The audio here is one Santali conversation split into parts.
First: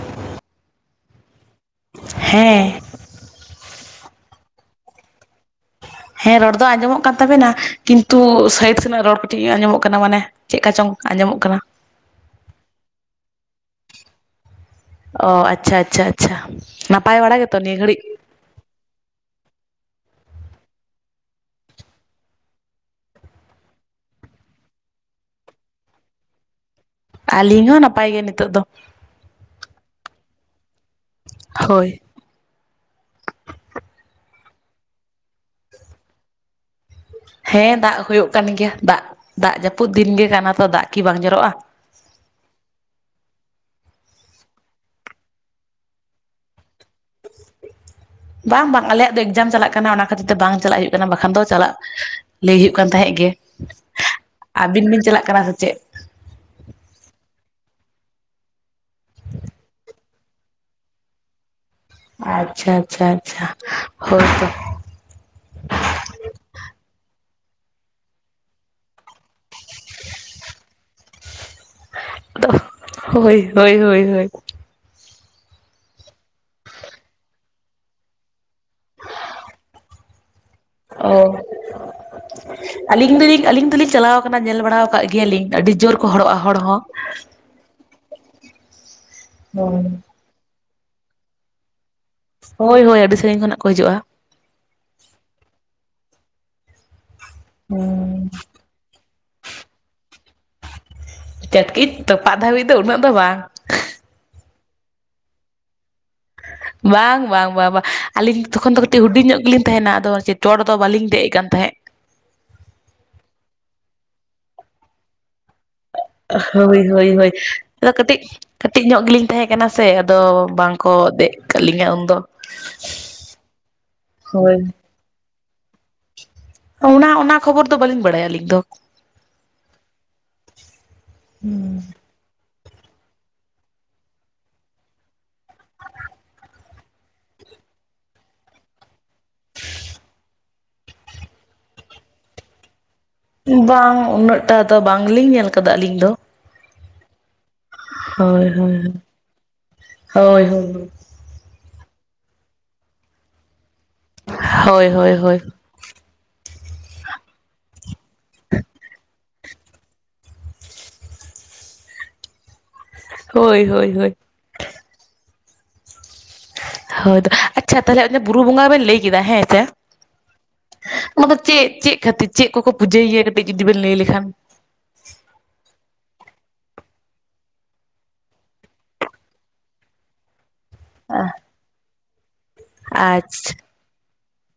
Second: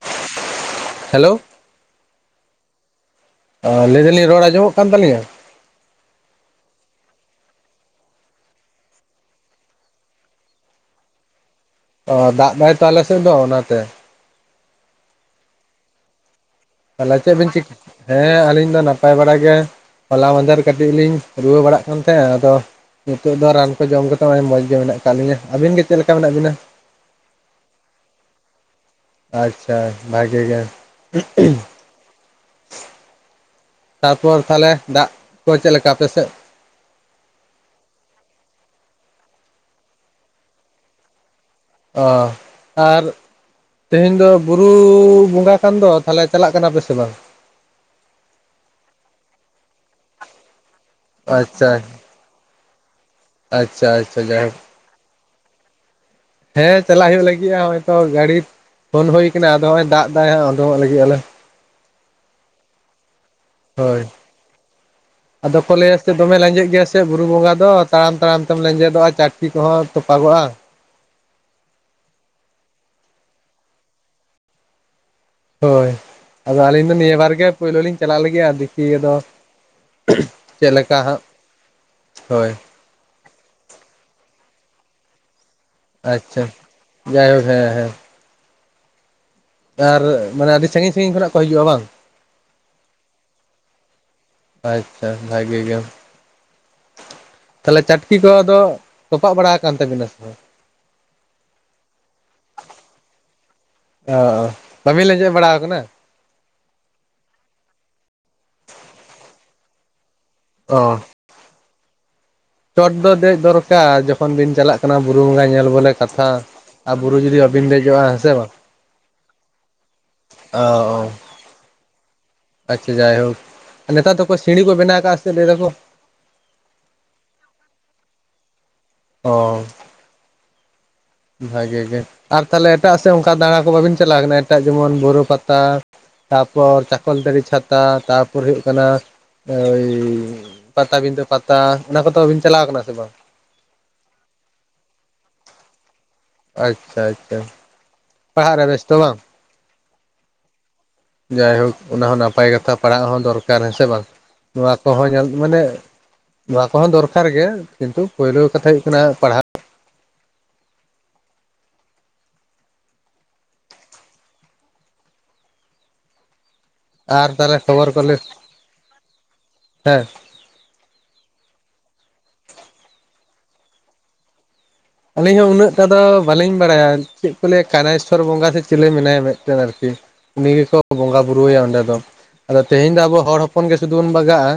[unintelligible] ᱦᱮᱞᱳ᱾ ᱦᱮᱸ ᱟᱸ ᱞᱟᱹᱭ ᱮᱫᱟᱞᱤᱧ ᱨᱚᱲ ᱟᱸᱡᱚᱢᱚᱜ ᱠᱟᱱ ᱛᱟᱹᱞᱤᱧᱟ? ᱦᱮᱸ ᱨᱚᱲ ᱫᱚ ᱟᱸᱡᱚᱢᱚᱜ ᱠᱟᱱ ᱛᱟᱹᱵᱮᱱᱟ ᱠᱤᱱᱛᱩ ᱥᱟᱭᱤᱰ ᱥᱮᱱᱟᱜ ᱨᱚᱲ ᱠᱟᱹᱴᱤᱡ ᱟᱸᱡᱚᱢᱚᱜ ᱠᱟᱱᱟ ᱢᱟᱱᱮ ᱪᱮᱜ ᱠᱟ ᱪᱚᱝ ᱟᱸᱡᱚᱢᱚᱜ ᱠᱟᱱᱟ᱾ ᱚ ᱫᱟᱜ ᱮᱫᱟᱭ ᱛᱚ ᱟᱞᱮᱥᱮᱜ ᱫᱚ ᱚᱱᱟᱛᱮ᱾ ᱚ ᱟᱪᱷᱟ ᱟᱪᱷᱟ᱾ ᱪᱷᱟᱢ [inaudible] ᱛᱟᱞᱦᱮ ᱪᱮᱜ ᱵᱤᱱ ᱪᱤᱠ [unintelligible] ᱦᱮᱸ ᱟᱹᱞᱤᱧ ᱫᱚ ᱱᱟᱯᱟᱭ ᱵᱟᱲᱟ ᱜᱮ ᱦᱚᱞᱟ ᱢᱟᱸᱫᱷᱮᱨ ᱠᱟᱹᱴᱤᱡ ᱞᱤᱧ ᱨᱩᱣᱟᱹ ᱵᱟᱲᱟᱜ ᱠᱟᱱ ᱛᱟᱦᱮᱸᱜ ᱟᱫᱚ [unintelligible] ᱱᱤᱛᱚᱜ ᱫᱚ ᱨᱟᱱ ᱠᱚ ᱡᱚᱢ ᱠᱟᱛᱚᱜ ᱱᱚᱜᱼᱚᱭ ᱢᱚᱡᱽ ᱜᱮ ᱢᱮᱱᱟᱜ ᱟᱠᱟᱜ ᱞᱤᱧᱟ᱾ ᱟᱹᱵᱤᱱ ᱜᱮ ᱪᱮᱜ ᱞᱮᱠᱟ ᱢᱮᱱᱟᱜ ᱵᱤᱱᱟ? ᱟᱹᱞᱤᱧ ᱦᱚᱸ ᱱᱟᱯᱟᱭ ᱜᱮ ᱱᱤᱛᱚᱜ ᱫᱚ᱾ ᱟᱪᱷᱟ ᱵᱷᱟᱜᱮ ᱜᱮ᱾ ᱦᱳᱭ ᱛᱟᱯᱚᱨ ᱛᱟᱦᱞᱮ ᱫᱟᱜ ᱠᱚ ᱪᱮᱜ ᱞᱮᱠᱟ ᱟᱯᱮ ᱥᱮᱜ? ᱦᱮᱸ ᱫᱟᱜ ᱦᱩᱭᱩᱜ ᱠᱟᱱ ᱜᱮᱭᱟ ᱫᱟᱜ ᱫᱟᱜ ᱡᱟᱹᱯᱩᱫ ᱫᱤᱱ ᱜᱮ ᱠᱟᱱᱟ ᱛᱚ᱾ ᱫᱟᱜ ᱠᱤ ᱵᱟᱝ ᱡᱚᱨᱚᱜᱼᱟ? ᱚ ᱟᱨ [unintelligible] ᱛᱮᱦᱮᱧ ᱫᱚ ᱵᱩᱻᱨᱩ ᱵᱚᱸᱜᱟ ᱠᱟᱱ ᱫᱚ᱾ ᱛᱟᱦᱚᱞᱮ ᱪᱟᱞᱟᱜ ᱠᱟᱱᱟ ᱯᱮ ᱥᱮ ᱵᱟᱝ? ᱵᱟᱝ ᱵᱟᱝ ᱟᱞᱮᱭᱟᱜ ᱫᱚ ᱮᱠᱡᱟᱢ ᱪᱟᱞᱟᱜ ᱠᱟᱱᱟ ᱚᱱᱟ ᱠᱷᱟᱹᱛᱤᱨ ᱛᱮ ᱵᱟᱝ ᱪᱟᱞᱟᱜ ᱦᱩᱭᱩᱜ ᱠᱟᱱᱟ᱾ ᱵᱟᱠᱷᱟᱱ ᱫᱚ ᱟᱪᱪᱷᱟ ᱪᱟᱞᱟᱜ [unintelligible] ᱞᱟᱹᱭ ᱦᱩᱭᱩᱜ ᱠᱟᱱ ᱛᱟᱦᱮᱸᱜ ᱜᱮ ᱟᱪᱪᱷᱟ ᱟᱪᱪᱷᱟ ᱡᱟᱭᱦᱳᱠ ᱟᱹᱵᱤᱱ ᱵᱤᱱ ᱪᱟᱞᱟᱜ ᱠᱟᱱᱟ ᱥᱮ ᱪᱮᱫ? ᱦᱮᱸ ᱪᱟᱞᱟᱜ ᱦᱩᱭᱩᱜ ᱞᱟᱹᱜᱤᱜᱼᱟ᱾ ᱦᱚᱭ ᱛᱚ ᱜᱟᱹᱲᱤ [unintelligible] ᱯᱷᱳᱱ ᱦᱩᱭ ᱠᱟᱱᱟ ᱟᱫᱚ ᱦᱚᱸᱜ-ᱚᱭ ᱫᱟᱜ ᱮᱫᱟᱭ ᱦᱟᱸᱜ ᱚᱰᱚᱝᱚᱜ ᱞᱟᱹᱜᱤᱫ ᱟᱞᱮ ᱟᱪᱪᱷᱟ ᱟᱪᱪᱷᱟ ᱟᱪᱪᱷᱟ ᱦᱳᱭ ᱛᱚ ᱟᱫᱚ ᱠᱚ ᱞᱟᱹᱭᱟ ᱥᱮ ᱫᱚᱢᱮ ᱞᱮᱸᱡᱮᱫ ᱜᱮᱭᱟ ᱥᱮ ᱵᱩᱨᱩ ᱵᱚᱸᱜᱟ ᱫᱚ ᱛᱟᱲᱟᱢ ᱛᱟᱲᱟᱢ ᱛᱮᱢ ᱞᱮᱸᱡᱮᱫᱚᱜᱼᱟ ᱪᱟᱴᱠᱤ ᱠᱚᱦᱚᱸ ᱛᱚᱯᱟᱜᱚᱜᱼᱟ [unintelligible] ᱦᱳᱭ ᱦᱳᱭ ᱦᱳᱭ ᱦᱳᱭ᱾ ᱦᱳᱭ ᱟᱫᱚ ᱟᱹᱞᱤᱧ ᱫᱚ ᱱᱤᱭᱟᱹ ᱵᱟᱨ ᱜᱮ ᱯᱳᱭᱞᱳ ᱞᱤᱧ ᱪᱟᱞᱟᱜ ᱞᱟᱹᱜᱤᱜᱼᱟ ᱫᱮᱠᱷᱤ ᱟᱫᱚ [unintelligible] [unintelligible] ᱪᱮᱜ ᱞᱮᱠᱟ ᱦᱟᱸᱜ ᱚ ᱦᱳᱭ [unintelligible] ᱟᱹᱞᱤᱧ ᱫᱚᱞᱤᱧ ᱟᱹᱞᱤᱧ ᱫᱚᱞᱤᱧ ᱪᱟᱞᱟᱣ ᱟᱠᱟᱱᱟ ᱧᱮᱞ ᱵᱟᱲᱟᱣ ᱠᱟᱜ ᱜᱮᱭᱟᱞᱤᱧ ᱟᱹᱰᱤ [unintelligible] [unintelligible] ᱡᱳᱨ ᱠᱚ ᱦᱚᱲᱚᱜᱼᱟ ᱟᱪᱪᱷᱟ ᱦᱚᱲ ᱦᱚᱸ᱾ ᱡᱟᱭᱦᱳᱠ ᱦᱮᱸ ᱦᱮᱸ ᱦᱳᱭ ᱟᱨ ᱢᱟᱱᱮ ᱟᱹᱰᱤ ᱥᱟᱺᱜᱤᱧ ᱥᱟᱺᱜᱤᱧ ᱠᱷᱚᱱᱟᱜ ᱠᱚ ᱦᱤᱡᱩᱜᱼᱟ ᱵᱟᱝ? ᱦᱳᱭ ᱦᱳᱭ ᱟᱹᱰᱤ ᱥᱟᱺᱜᱤᱧ ᱠᱷᱚᱱᱟᱜ ᱠᱚ ᱦᱤᱡᱩᱜᱼᱟ᱾ ᱟᱪᱷᱟ ᱵᱷᱟᱹᱜᱤ ᱜᱮᱭᱟᱢ ᱛᱟᱦᱞᱮ ᱪᱟᱴᱠᱤ ᱠᱚ ᱟᱫᱚ ᱛᱚᱯᱟᱟᱜ ᱵᱟᱲᱟ ᱣᱟᱠᱟᱱ ᱛᱟᱵᱤᱱᱟ ᱥᱮ ᱵᱟᱝ? ᱪᱟᱹᱴᱠᱤ ᱛᱚᱯᱟᱜ ᱫᱷᱟᱹᱵᱤᱡ ᱫᱚ ᱩᱱᱟᱹᱜ ᱫᱚ ᱵᱟᱝ᱾ ᱚ, ᱚ ᱠᱟᱹᱢᱤ ᱞᱮᱸᱡᱮᱫ ᱵᱟᱲᱟ ᱟᱠᱟᱱᱟ ᱵᱟᱝ ᱵᱟᱝ ᱵᱟᱝ ᱵᱟᱝ ᱟᱹᱞᱤᱧ ᱛᱚᱠᱷᱚᱱ ᱫᱚ ᱠᱟᱹᱴᱤᱡ ᱦᱩᱰᱤᱧ ᱧᱚᱜ ᱜᱮᱞᱤᱧ ᱛᱟᱦᱮᱱᱟ ᱟᱫᱚ ᱪᱮᱛ ᱪᱚᱴ ᱫᱚ ᱚ ᱵᱟᱞᱤᱧ ᱫᱮᱡ ᱠᱟᱱ ᱛᱟᱦᱮᱸᱫ ᱪᱚᱴ ᱫᱚ ᱫᱮᱡ ᱫᱚᱨᱠᱟᱨ ᱡᱚᱠᱷᱚᱱ ᱵᱤᱱ ᱪᱟᱞᱟᱜ ᱠᱟᱱᱟ ᱵᱩᱨᱩ ᱵᱚᱸᱜᱟ ᱧᱮᱞ ᱵᱚᱞᱮ ᱠᱟᱛᱷᱟ ᱦᱳᱭ ᱟᱨ ᱦᱳᱭ ᱵᱩᱨᱩ ᱦᱳᱭ ᱡᱩᱫᱤ ᱵᱟᱹᱵᱤᱱ ᱟᱫᱚ ᱫᱮᱡᱚᱜᱼᱟ ᱦᱮᱸ ᱠᱟᱹᱴᱤᱡ ᱥᱮ ᱵᱟᱝ ᱠᱟᱹᱴᱤᱡ ᱧᱚᱜ ᱜᱮᱞᱤᱧ ᱛᱟᱦᱮᱸ ᱠᱟᱱᱟ ᱥᱮ ᱟᱫᱚ ᱚ ᱵᱟᱝᱠᱚ ᱫᱮᱡ ᱠᱟᱫ ᱞᱤᱧᱟᱹ ᱩᱱᱫᱚ ᱟᱪᱪᱷᱟ ᱡᱟᱭᱦᱳᱠ ᱟᱨ ᱱᱮᱛᱟᱨ ᱫᱚᱠᱚ ᱦᱳᱭ ᱥᱤᱬᱤ ᱠᱚ ᱵᱮᱱᱟᱣ ᱟᱠᱟᱫᱼᱟ ᱥᱮ ᱪᱮᱫ ᱞᱟᱹᱭ ᱫᱟᱠᱚ ᱚᱱᱟ ᱚᱱᱟ ᱠᱷᱚᱵᱚᱨ ᱫᱚ ᱵᱟᱟᱹᱞᱤᱧ ᱵᱟᱲᱟᱭᱟ ᱟᱹᱞᱤᱧ ᱫᱚ ᱚ ᱵᱷᱟᱜᱮ ᱜᱮ ᱟᱨ ᱛᱟᱞᱦᱮ ᱮᱴᱟᱜ ᱥᱮᱫ ᱚᱝᱠᱟ ᱫᱟᱬᱟ ᱠᱚ ᱵᱟᱹᱵᱤᱱ ᱪᱟᱞᱟᱣ ᱠᱟᱱᱟ ᱮᱴᱟᱜ ᱡᱮᱢᱚᱱ ᱵᱩᱨᱩ ᱯᱟᱛᱟ ᱛᱟᱨᱯᱚᱨ ᱪᱟᱠᱚᱞᱛᱟᱲᱤ ᱪᱷᱟᱛᱟ ᱛᱟᱨᱯᱚᱨ ᱦᱩᱭᱩᱜ ᱠᱟᱱᱟ ᱳᱭ ᱯᱟᱴᱟᱵᱤᱸᱫᱟᱹ ᱯᱟᱛᱟ ᱚᱱᱟ ᱠᱚᱫᱚᱵᱤᱱ ᱪᱟᱞᱟᱣ ᱠᱟᱱᱟ ᱥᱮ ᱵᱟᱝ ᱵᱟᱝ ᱩᱱᱟᱹᱜ-ᱴᱟ ᱫᱚ ᱵᱟᱝᱞᱤᱧ ᱧᱮᱞ ᱟᱠᱟᱫᱟ ᱟᱹᱞᱤᱧ ᱫᱚ ᱟᱪᱪᱷᱟ ᱟᱪᱪᱷᱟ ᱦᱳᱭ ᱯᱟᱲᱦᱟᱜ ᱨᱮ ᱦᱳᱭ ᱵᱮᱥᱛᱚ ᱵᱟᱝ ᱦᱳᱭ ᱦᱳᱭ ᱡᱟᱭᱦᱳᱠ ᱚᱱᱟ ᱦᱚᱸ ᱱᱟᱯᱟᱭ ᱠᱟᱛᱷᱟ ᱯᱟᱲᱦᱟᱜ ᱦᱚᱸ ᱫᱚᱨᱠᱟᱨ ᱦᱮᱸ ᱥᱮ ᱵᱟᱝ ᱱᱚᱣᱟ ᱦᱳᱭ ᱠᱚᱦᱚᱸ ᱦᱳᱭ ᱧᱮᱞ ᱦᱳᱭ ᱢᱟᱱᱮ ᱱᱚᱣᱟ ᱠᱚᱦᱚᱸ ᱫᱚᱨᱠᱟᱨ ᱜᱮ ᱠᱤᱱᱛᱩ ᱯᱩᱭᱞᱳ ᱠᱟᱛᱷᱟ ᱦᱩᱭᱩᱜ ᱠᱟᱱᱟ ᱯᱟᱲᱦᱟᱜ ᱦᱳᱭ ᱦᱳᱭ ᱦᱳᱭ ᱦᱳᱭ ᱟᱨ ᱛᱟᱦᱚᱞᱮ ᱟᱪᱪᱷᱟ ᱠᱷᱚᱵᱚᱨ ᱠᱚᱞᱮ ᱛᱟᱦᱞᱮ ᱵᱩᱨᱩ ᱵᱚᱸᱜᱟ ᱵᱮᱱ ᱞᱟᱹᱭ ᱠᱮᱫᱟ ᱦᱮᱸ ᱪᱮ ᱚᱱᱟᱫᱚ ᱪᱮᱫ ᱪᱮᱫ ᱠᱷᱟᱹᱛᱤᱨ ᱪᱮᱫ ᱠᱚᱠᱚ ᱯᱩᱡᱟᱹᱭᱮᱭᱟ ᱠᱟᱹᱴᱤᱡ ᱡᱩᱫᱤ ᱵᱮᱱ ᱞᱟᱹᱭ ᱞᱮᱠᱷᱟᱱ ᱟᱹᱞᱤᱧ ᱦᱚᱸ ᱩᱱᱟᱹᱜ-ᱴᱟ ᱫᱚ ᱵᱟᱟᱹᱞᱤᱧ ᱵᱟᱲᱟᱭᱟ ᱪᱮᱫ ᱠᱚ ᱞᱟᱹᱭᱟ ᱠᱟᱱᱟᱭᱥᱚᱨ ᱵᱚᱸᱜᱟ ᱥᱮ ᱪᱤᱞᱤ ᱢᱮᱱᱟᱭᱟ ᱢᱮᱫᱴᱮᱱ ᱟᱨᱠᱤ ᱩᱱᱤ ᱜᱮᱠᱚ ᱵᱚᱸᱜᱟᱼ ᱵᱩᱨᱩᱣᱟᱭᱟ ᱚᱸᱰᱮ ᱫᱚ ᱟᱫᱚ ᱛᱮᱦᱮᱧ ᱫᱚ ᱟᱵᱚ ᱦᱚᱲ ᱟᱪᱪᱷᱟ ᱦᱚᱯᱚᱱ ᱜᱮ ᱥᱩᱫᱷᱩ ᱵᱚᱱ ᱵᱟᱜᱟᱜᱼᱟ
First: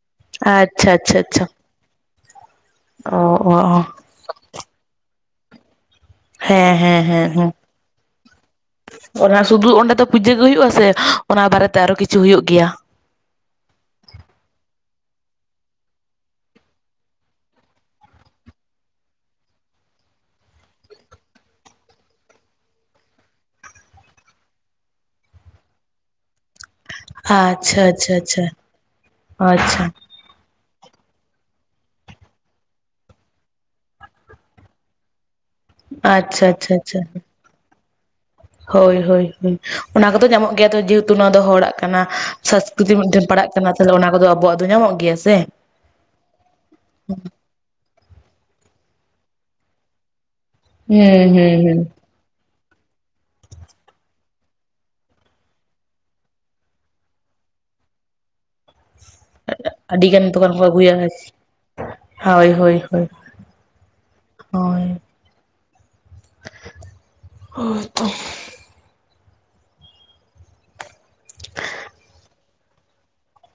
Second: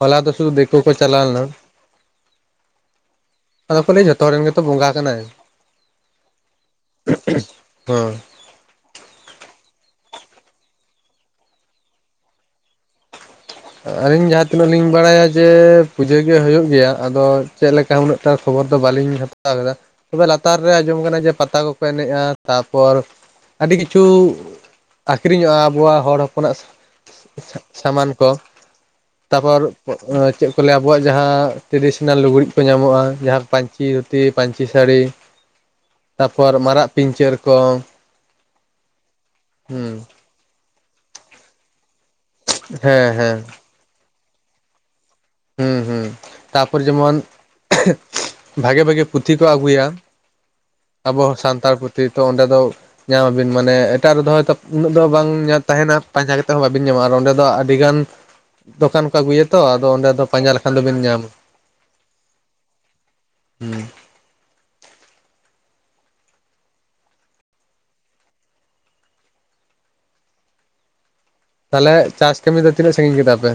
ᱦᱚᱞᱟ ᱫᱚ ᱥᱩᱫᱩ ᱫᱤᱠᱩ ᱠᱚ ᱟᱪᱪᱷᱟ ᱟᱪᱪᱷᱟ ᱪᱟᱞᱟᱣ ᱞᱮᱱᱟ ᱟᱪᱪᱷᱟ ᱚ ᱚ ᱚ ᱟᱫᱚ ᱠᱚ ᱞᱟᱹᱭᱟ ᱡᱷᱚᱛᱚ ᱦᱚᱲ ᱨᱮᱱ ᱜᱮᱛᱚ ᱵᱚᱸᱜᱟ ᱠᱟᱱᱟᱭ ᱦᱮᱸ ᱦᱮᱸ ᱦᱮᱸ ᱦᱮᱸ ᱦᱮᱸ ᱚᱱᱟ ᱥᱩᱫᱩ ᱚᱸᱰᱮ ᱫᱚ ᱯᱩᱡᱟᱹ ᱜᱮ ᱦᱩᱭᱩᱜᱼᱟ ᱥᱮ ᱚᱱᱟ ᱵᱟᱨᱮᱛᱮ ᱟᱨᱚ ᱠᱤᱪᱷᱩ ᱦᱩᱭᱩᱜ ᱜᱮᱭᱟ ᱟᱹᱞᱤᱧ ᱡᱟᱦᱟᱸ ᱛᱤᱱᱟᱹᱜ ᱞᱤᱧ ᱵᱟᱲᱟᱭᱟ ᱡᱮ ᱯᱩᱡᱟᱹ ᱜᱮ ᱦᱩᱭᱩᱜ ᱜᱮᱭᱟ ᱟᱫᱚ ᱪᱮᱫ ᱞᱮᱠᱟ ᱩᱱᱟᱹᱜ ᱴᱟ ᱠᱷᱚᱵᱚᱨ ᱫᱚ ᱵᱟᱟᱹᱞᱤᱧ ᱦᱟᱛᱟᱣ ᱠᱟᱫᱟ ᱛᱚᱵᱮ ᱞᱟᱛᱟᱨ ᱨᱮ ᱟᱸᱡᱚᱢ ᱠᱟᱱᱟ ᱡᱮ ᱯᱟᱛᱟ ᱠᱚᱠᱚ ᱮᱱᱮᱡᱼᱟ ᱛᱟᱨᱯᱚᱨ ᱟᱹᱰᱤ ᱠᱤᱪᱷᱩ ᱟᱠᱠᱷᱨᱤᱧᱚᱜᱼᱟ ᱟᱵᱚᱣᱟᱜ ᱦᱚᱲ ᱦᱚᱯᱚᱱᱟᱜ ᱟᱪᱪᱷᱟ ᱟᱪᱪᱷᱟ ᱥᱟᱢᱟᱱ ᱠᱚ ᱟᱪᱪᱷᱟ ᱛᱟᱯᱚᱨ ᱟᱪᱪᱷᱟ ᱚᱸ ᱪᱮᱫ ᱪᱮᱫ ᱠᱚ ᱞᱟᱹᱭᱟ ᱟᱵᱚᱣᱟᱜ ᱡᱟᱦᱟᱸ ᱴᱨᱮᱰᱤᱥᱚᱱᱟᱞ ᱞᱩᱜᱽᱲᱤᱡ ᱠᱚ ᱧᱟᱢᱚᱜᱼᱟ ᱡᱟᱦᱟᱸ ᱯᱟᱹᱧᱪᱤ ᱫᱷᱩᱛᱤ ᱯᱟᱹᱧᱪᱤ ᱥᱟᱹᱲᱤ ᱟᱪᱪᱷᱟ ᱛᱟᱯᱚᱨ ᱟᱪᱪᱷᱟ ᱢᱟᱨᱟᱜ ᱟᱪᱪᱷᱟ ᱯᱤᱧᱪᱟᱹᱨ ᱠᱚ ᱦᱳᱭ ᱦᱳᱭ ᱦᱳᱭ ᱦᱩᱸ ᱚᱱᱟ ᱠᱚᱫᱚ ᱧᱟᱢᱚᱜ ᱜᱮᱭᱟ ᱛᱚ ᱡᱮᱦᱮᱛᱩ ᱱᱚᱣᱟ ᱫᱚ ᱦᱚᱲᱟᱜ ᱠᱟᱱᱟ ᱥᱚᱝᱥᱠᱨᱤᱛᱤ ᱦᱮᱸ ᱢᱚᱫᱽᱫᱷᱮᱢ ᱦᱮᱸ ᱯᱟᱲᱟᱜ ᱠᱟᱱᱟ ᱛᱟᱞᱦᱮ ᱚᱱᱟ ᱠᱚᱫᱚ ᱟᱵᱚᱣᱟᱜ ᱫᱚ ᱧᱟᱢᱚᱜ ᱜᱮᱭᱟ ᱥᱮ ᱦᱩᱸ ᱦᱩᱸ ᱛᱟᱯᱚᱨ ᱡᱮᱢᱚᱱ [unintelligible] ᱵᱷᱟᱜᱮ ᱵᱷᱟᱜᱮ ᱯᱩᱛᱷᱤ ᱠᱚ ᱟᱜᱩᱭᱟ ᱟᱵᱚ ᱦᱩᱸ ᱦᱚᱸ ᱦᱩᱸ ᱥᱟᱱᱛᱟᱲ ᱦᱩᱸ ᱯᱩᱛᱷᱤ᱾ ᱛᱚ ᱚᱸᱰᱮ ᱫᱚ ᱧᱟᱢᱟᱵᱤᱱ ᱢᱟᱱᱮ ᱮᱴᱟᱜ ᱨᱮᱫᱚ ᱦᱚᱭᱛᱳ ᱩᱱᱟᱹᱜ ᱫᱚ ᱵᱟᱝ ᱛᱟᱦᱮᱱᱟ ᱯᱟᱸᱡᱟ ᱠᱟᱛᱮᱫ ᱦᱚᱸ ᱵᱵᱤᱱ ᱧᱟᱢᱟᱼᱟ ᱟᱨ ᱚᱸᱰᱮ ᱫᱚ ᱟᱹᱰᱤᱜᱟᱱ ᱫᱚᱠᱟᱱ ᱠᱚ ᱟᱹᱜᱩᱭᱟᱛᱚ ᱟᱫᱚ ᱟᱹᱰᱤ ᱚᱸᱰᱮ ᱫᱚ ᱜᱟᱱ ᱯᱟᱸᱡᱟ ᱫᱚᱠᱟᱱ ᱠᱚ ᱞᱮᱠᱷᱟᱱ ᱟᱹᱜᱩᱭᱟ, ᱫᱚᱵᱤᱱ ᱦᱟᱭ, ᱧᱟᱢᱟ ᱦᱳᱭ ᱦᱳᱭ ᱦᱳᱭ, ᱦᱩᱸ ᱦᱳᱭ ᱦᱳᱭ ᱛᱚ ᱛᱟᱞᱦᱮ ᱪᱟᱥ ᱠᱟᱹᱢᱤ ᱫᱚ ᱛᱤᱱᱟᱹᱜ ᱥᱟᱺᱜᱤᱧ ᱠᱮᱫᱟ ᱯᱮ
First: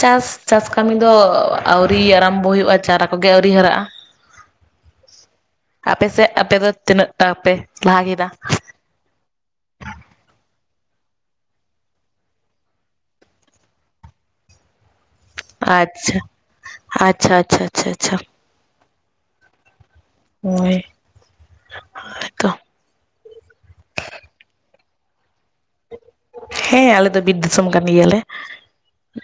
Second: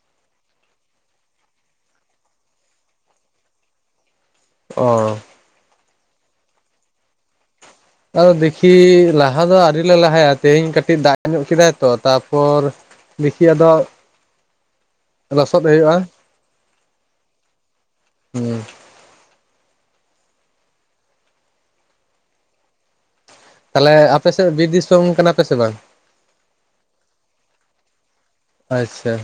ᱪᱟᱥ ᱪᱟᱥ ᱠᱟᱹᱢᱤ ᱫᱚ ᱟᱣᱨᱤ ᱟᱨᱟᱢᱵᱚ ᱦᱩᱭᱩᱜᱼᱟ ᱪᱟᱨᱟ ᱠᱚᱜᱮ ᱟᱹᱣᱨᱤ ᱦᱟᱨᱟᱜᱼᱟ ᱚ ᱟᱯᱮᱥᱮᱫ ᱟᱯᱮ ᱫᱚ ᱛᱤᱱᱟᱹᱜ ᱴᱟ ᱯᱮ ᱞᱟᱦᱟ ᱠᱮᱫᱟ ᱠᱤ ᱞᱟᱦᱟ ᱫᱚ ᱟᱣᱨᱤ‌ ᱞᱮ ᱞᱟᱦᱟᱭᱟ ᱛᱮᱦᱮᱧ ᱠᱟᱹᱴᱤᱡ ᱫᱟᱜ ᱧᱚᱜ ᱠᱮᱫᱟᱭ ᱛᱚ ᱛᱟᱯᱚᱨ ᱫᱮᱠᱷᱤ ᱟᱫᱚ᱾ ᱞᱚᱥᱚᱫ ᱦᱩᱭᱩᱜᱼᱟ ᱟᱪᱪᱷᱟ ᱟᱪᱪᱷᱟ ᱟᱪᱷᱟ ᱟᱪᱷᱟ ᱪᱷᱟ ᱦᱩᱸ᱾ ᱦᱳᱭ᱾ ᱦᱳᱭᱛᱚ ᱛᱟᱞᱦᱮ ᱟᱯᱮ ᱥᱮᱫ ᱵᱤᱨ ᱫᱤᱥᱚᱢ ᱠᱟᱱᱟ ᱯᱮ ᱥᱮ ᱵᱟᱝ? ᱦᱮᱸ ᱟᱞᱮ ᱫᱚ ᱵᱤᱨ ᱫᱤᱥᱚᱢ ᱠᱟᱱ ᱜᱤᱭᱟ ᱞᱮ᱾ ᱟᱪᱪᱷᱟ